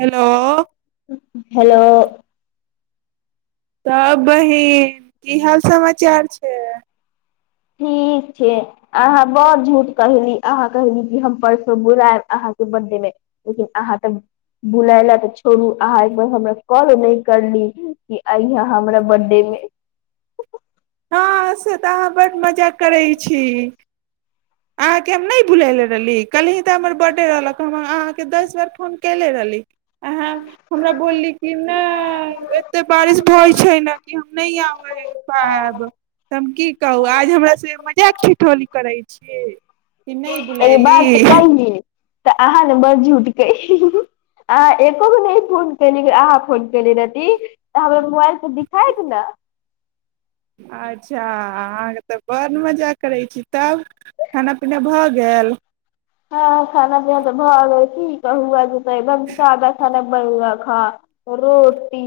hello hello सभ बहिन की हाल समाचार छै ठीक छै अहाँ बड़ झूठ कहली अहाँ कहली कि हम परसो बुलायब अहाँके बर्थडेमे लेकिन अहाँ तऽ बुलय लए तऽ छोड़ू अहाँ एकबार हमरा कॉल नहि करली कि अइहा हमरा बर्थडे मे हँ से तऽ अहाँ बड्ड मजा करै छी अहाँकेँ हम नहि बुलयले रहली कहलहीँ तऽ हमर बर्थडे रहलक हम अहाँके दस बेार फोन कयनेे रहली अह हमरा बोलली कि नहि एतेक बारिश होइत छै ने कि हम नहि आबै पायब तऽ हम की कहू आज हमर से मजाक छीिठौली करैत एहि बात कली तऽ अहाँ ने बड़ झूठके अहाँ एको गो नहि फोन कली अहाँ फोन कली रहती तऽ हमर मोबाइल पर दिखाायत ने अच्छा अहाँके तऽ बड्ड मजा करैत छी तब खाना पीना भऽ गेल हँ खाना पीना तऽ भाव आगै की कहू आगू एकदम साधा साधा बनल हँ रोटी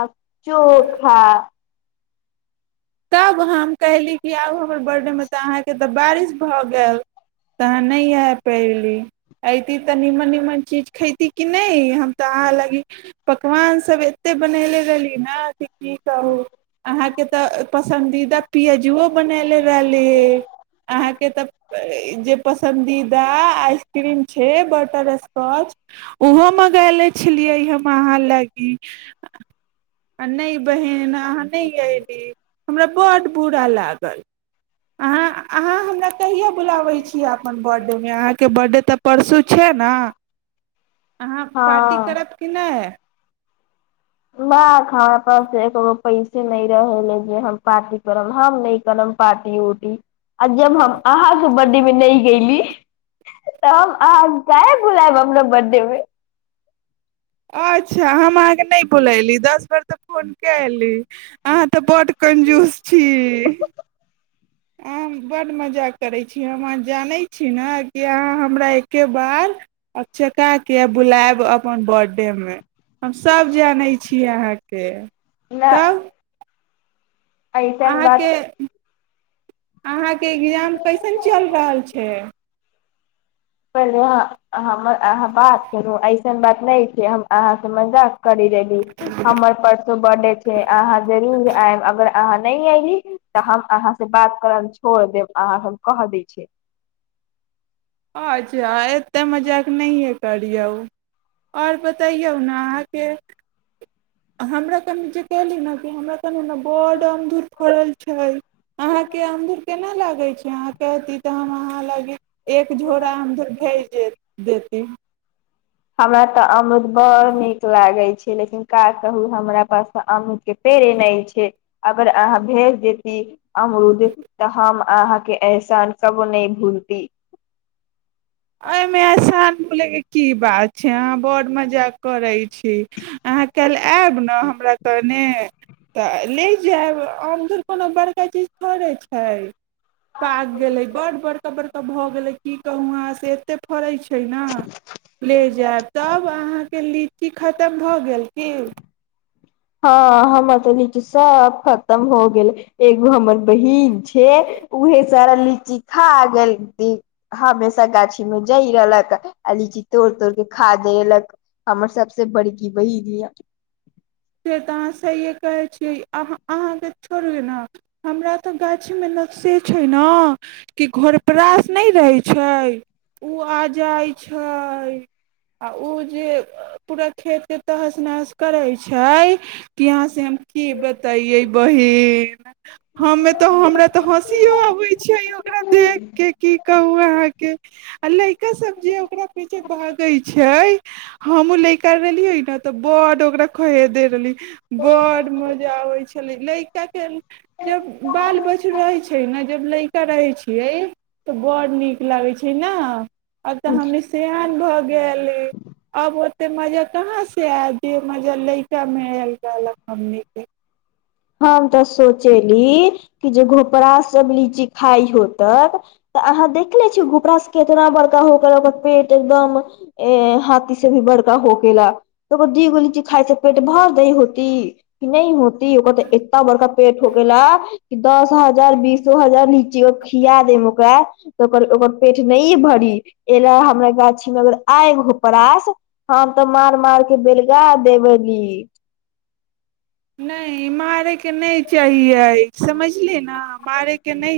अ चोखा तब हम कहली कि आउ हमर बर्थडेमे तऽ अहाँके तऽ बारिश भऽ गेल तऽ अहाँ नहि आए पयली अयती तऽ नीमन निीमन चीज खयती कि नहि हम तऽ अहाँ लागी पकवानसभ एतेक बनेले रहली ने कि की कहू अहाँके तऽ पसन्दीदा पआाजुओ बनाले रहलिय अहाँके तऽ जे पसन्दीदा आइसक्रीम छै बटर स्कॉच ओहो मङ्गाए लने छलियै हम अहाँ लागी आ नहि बहन अहाँ नहि अ अयली हमरा बड्ड बुरा लागल अहाँ अहाँ हमरा कहियो बुलाबे छीियै अपन बर्थडे मे अहाँके बर्थडे तऽ परसू छै ने अहाँ पार्टी हँ करब कि नहि ब हमरा पास एको पैसे नहि रहे ल जे हम पार्टी करब हम नहि करब पार्टी उर्टी आ जब हम अहाँके बडी मे नहि गयली तऽ हम अह क बुलायब हमरा बर्थडे मे अच्छा हम अहाँकेँ नहि बुलयली दस बेर तऽ फोन क अयली अहाँ तऽ बड कंजूस छी अह बड्ड मजा करैत छी हम अहाँ जानैत छी ने कि अहाँ हमरा एक्े बार अचकाके बुलायब अपन बर्थडेमे हमसभ जानैत छी अहाँके नहि तब अहाँके अहाँके एग्जाम कैसन चलि रहल छै परल अहाँ बात करूऐ एसन बात नहि छै हम अहाँसँ मजाक करी देली हमर परसो बर्डे छै अहाँ जरूर आयब अगर अहाँ नहि अली तऽ हम अहाँ से बात करब छोड़ देब अहाँ हम कह दै छी अच्छा एतेक मजाक नहियए करियौ आओर बताइयए उ आहाँ क हमरा तऽ जे कहली ने कि हमरा ने बड अमदुर फड़ल छै अहा के अमदुर केना लागे छै ाँ केती तऽ हमहाँ ले एक झोराा हमर भेज दे देती हमरा तऽ अमरुद बड़ नीक लागै छै लेकिन कााज कहू हमरा पास तऽ अमरुदके पेड़े नहि छै अगर अहाँ भेज देती अमरुद तऽ हम अहाँके ऐसन कबो नहि भूलती एहिमे एहसान बोलेके की बात छै अहाँ बड़ मजा करैत छी अहाँ क् आयब ने नहि हमरा तऽने तऽ ले जायब आम तोर कोनो बड़का चीज थोड़े छै पाग गेलै बड बड़का बड़का भऽ गेलै की कआ से एते फड़ै छै छै ने ले जायब तब अहाँके लि क खतम भए गेल कीन हँ हम तऽ नच सब खतम हो गेल एगो हमर बहिन छै उहे सारा लीची खा गेल हमेशा गाछी में जय रहलक आ लीची तोड़ तोड़ के खा देेलक हमर सबसे बड़की बहिन य से तऽ अहाँ से कहैत छियै अहाँ अहाँके छोड़िये ने हमरा तऽ गाछीमे न से छै ने कि घरपरास नहि रहैत छै ओ आ जाइत छै आ ओ जे पूरा खेतके तहस नहस करैत छै छै यहाँ से हम की बताये बहिन हमे तऽ हमरा तऽ हँसियो अबैत छै ओकरा देख के कि कहु अहाँके आ लड़का सब जे ओकरा पीछे भागे छै हमहुँ लैका रहलिय ने तऽ बड ओकरा खो द रहली बड़ मजा अबै छलै लड़काके जब बाल बच्च रहै छै ने जब लड़का रहै छियै तऽ बड़ नीक लागै छै ने अब तऽ हमनी सियान भऽ गेली अब त मजा कहाँ से आय दिय म लैका मेलल हम के हम तऽ सोचेली कि जे घोपड़ा सब लीची खाई होतक तऽ अहाँ देख ले छीिय घोपड़ा से केितना बड़का हो गेला ओकर पेट एकदम हाथी से भी बड़का हो गेला ओकर दी गो लीची खााय से पेट भर द होती नहि होती इतना बड़का पेट ठोकला दस हजार बीसो हजार लीची खिया देम ओकरा तऽ ओ ओकर पेट नहि भरी एहि ल हमरा गाछी मे अगर आयगो पास हम तऽ मार मार के बेलगा देबेली नहि मारयके नहि चाहियै समझलिय ने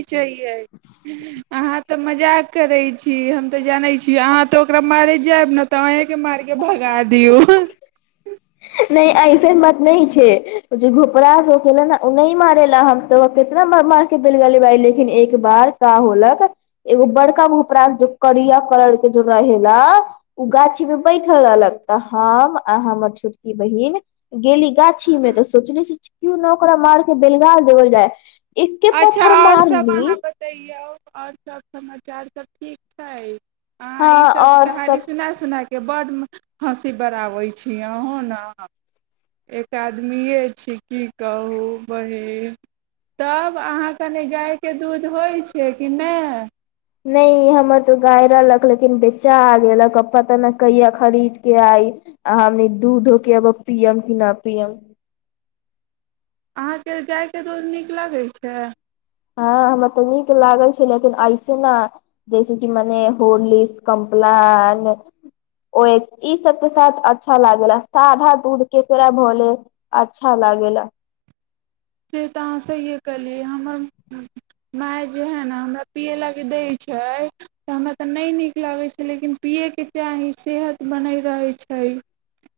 [unintelligible] तऽ मजाक करे छी हम ते जाने छी आहां तो ओकरा मारे जायब ने ते अहें के मार के भगा दे दऔ नहि ऐसन मत नहि छै जे घोपरास गेले ने ओ नहि मारेला हम तो कितना ब मार के बेल गेलीाय लेकिन एक बार का होलक एगो बड़का घोपरास जो करिया कलर के जो रहेला ओ गाछी मे बैठल रहलक तऽ हम आ हमर छो बहिन गेली गाछी में तऽ सोचली क्यू न ओकरा मार के बेलगाल देबल जाय एके अच्छा पत्थर आओर सब मारली अहाँ बतैयए आओर सब समाचार सब ठीक छै अह हँ ईसभ और कह कहानी सब सुना सुना क के बड्ड हँसी बड़बै छी अहूँ ने एक आदमिए छी की कहू बहीन तब अहाँ के ने जाय के दूध होइ छै कि नहि हँ नहि हमर तऽ गाय रहलक लेकिन बेचा आ गेलक आ पता ने कहिया खरीद के आई आ हम दू धो केब पियब कि नहि पियब अहाँके जाायके दूध नीक लगैत छै हँ हमरा तऽ नीक लागल छै लेकिन ऐसे ने जैस किी मने होॉर्लिकस कम्पलान ओ ई सबके साथ अच्छा लागेला सधा दूध के केरा भऽले अच्छा लागेेला से तऽ अहाँ सहिए कहलीै हमर माय जे हइ ने हमरा पियै लाग दैत छै तऽ हमरा तऽ नहि नीक लागैत छै लेकिन पियैके चाह सेहत बन रहैत छै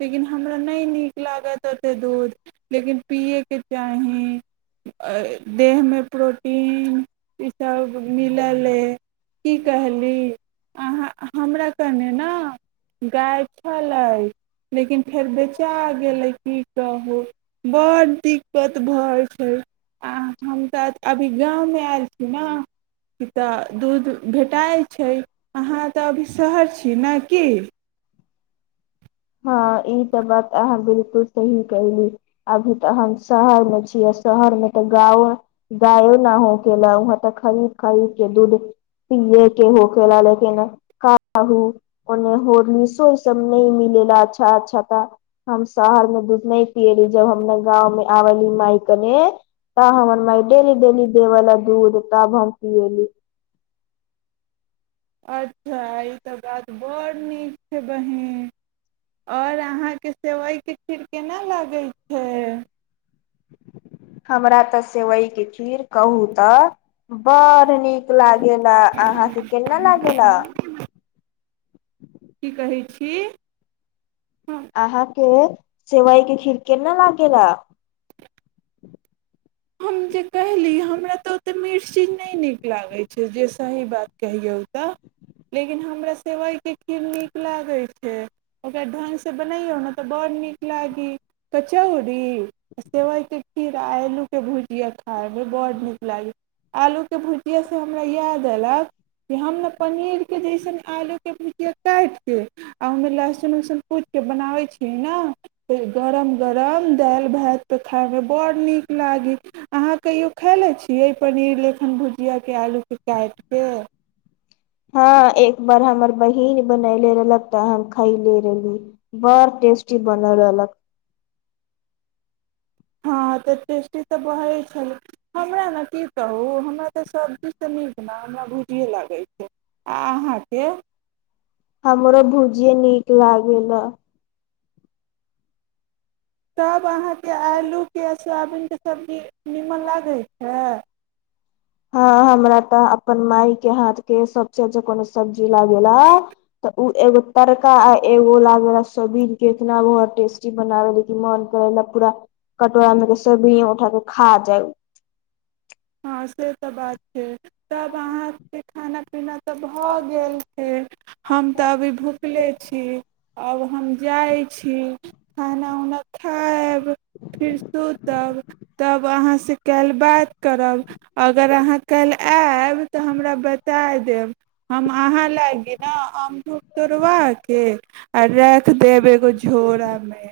लेकिन हमरा नहि नीक लागत ओतेक दूध लेकिन पियैके चाह देहमे प्रोटीन ई सब मिलल की कहली अहाँ हमरा कने ने गाय छलै लेकिन फेर बेचा गेलै की कहू बड़ दिकक दिक्कत भऽ जाइ छै आ हम तऽ अभी गाँवमे आयल छी ने कि तऽ दूध भेटाइ छै अहाँ तऽ अभी शहर छी ने कि हँ ई तऽ बात अहाँ बिलकुल सही कली अभी तऽ हमह शहर मे छीिय आ शहर मे तऽ गाो गायो न हो केला वहाँ ते खरीद खरीद के दूध पियए के हो केला लेकिन काहू ओन्ने होलसो ई सब नहि मिल अच्छा अच्छा ता हम शहर मे दूध नहि पियली जब हम गाँवं आबली मााय कने तब हमर मााय डेली डेली देवलाा दूध तब हम पिली अच्छा ई तऽ बात बड़ नीक छै बहीन आओर अहाँके सेवइके खीर केना लागै छै हमरा तऽ सेवइके खीर कहू तऽ बड़ नीक लागेला अहााँके केना लागेल की कहै छी हम अहाँके सेवइ के खिड़के नहि लागेल ह हम जे कहली हमरा तऽ ओतेक मिर्चीज नहि नीक लागैत छै जे सही बात कहियौ तय लेकिन हमरा सेवइके खीर नीक लागैत छै ओकरा ढङ्गसँ बनैयौ ने तऽ बडड़ नीक लागी कचौड़ी आ सेवइके खीर आ आलू के भुजिया खाायमे बड़ नीक लागै आलूके भुजिआ से हमरा याद अयलक कि हम ने पनीरके जैसन आलूके भुजिया काटिके आओ ओहिमे लहसुन उहसुन पुटिके बनाबै छी ने गरम गरम दालि भातपर खाइमे बड़ नीक लागी अहाँ कहियो खायले छियै पनीर लखन भुजियाके आलूके काटि कऽ हँ एक बार हमर बहिन बनले रहलक तऽ हम खैले रहली बड़ टेस्टी बनल रहलक हँ तऽ टेस्टी तऽ बढ़ै छलै हमरा ने की कहू हमरा तऽ सबजीसँ नीक ने हमरा भुजिए लागै छै आ अहाँके हमरो भुजिये नीक लागे तब अहाँके आलूके साबुनके सब्जी नीमन लागैत छै हँ हमरा तऽ अपन मााय के हाथ के सबच जे कोनो सब्जी ज ल ग तऽ उ एगो तड़का आ एगो ल सोबीर के इतना बत टेस्टी बनावे ले क मन करे ल पूरा कटोरा मे के सब उठा के खा जाय हँ से तऽ बात तब अहाँके खाना पीना तऽ भऽ गेल छै हम तऽ अभी भुखले छी आब हम जाइत छी खाना उना खायब फरस तब त अहाँ से कएल बात क करब अगर अहाँ काल्हि आएब तऽ हमरा बता देब हम अहाँ लागिी ने आमधूप तोड़बाके आ राखि देब एगो झोरामे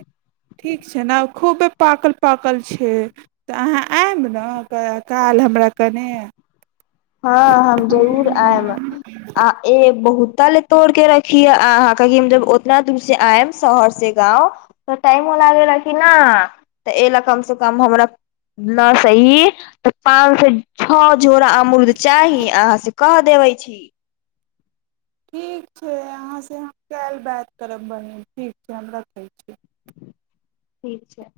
ठीक छै ने खूबे पाकल पाकल छै तऽ अहाँ आएब ने क काल हमरा कनि हँ हम जरूर आएब आ ए बहुत ल तोड़ के रखी अह हम ज ओतना दूर से आयब शहर से गा त टाइमो लागेा ने तऽ ए ल कम से कम हमरा न सी पाँच से छओ झोराम चाही अहाँ से क देबै छी ठीक छै अहाँसँ हम काल्हि बात करब बहीन ठीक छै हम रखैत छी ठीक छै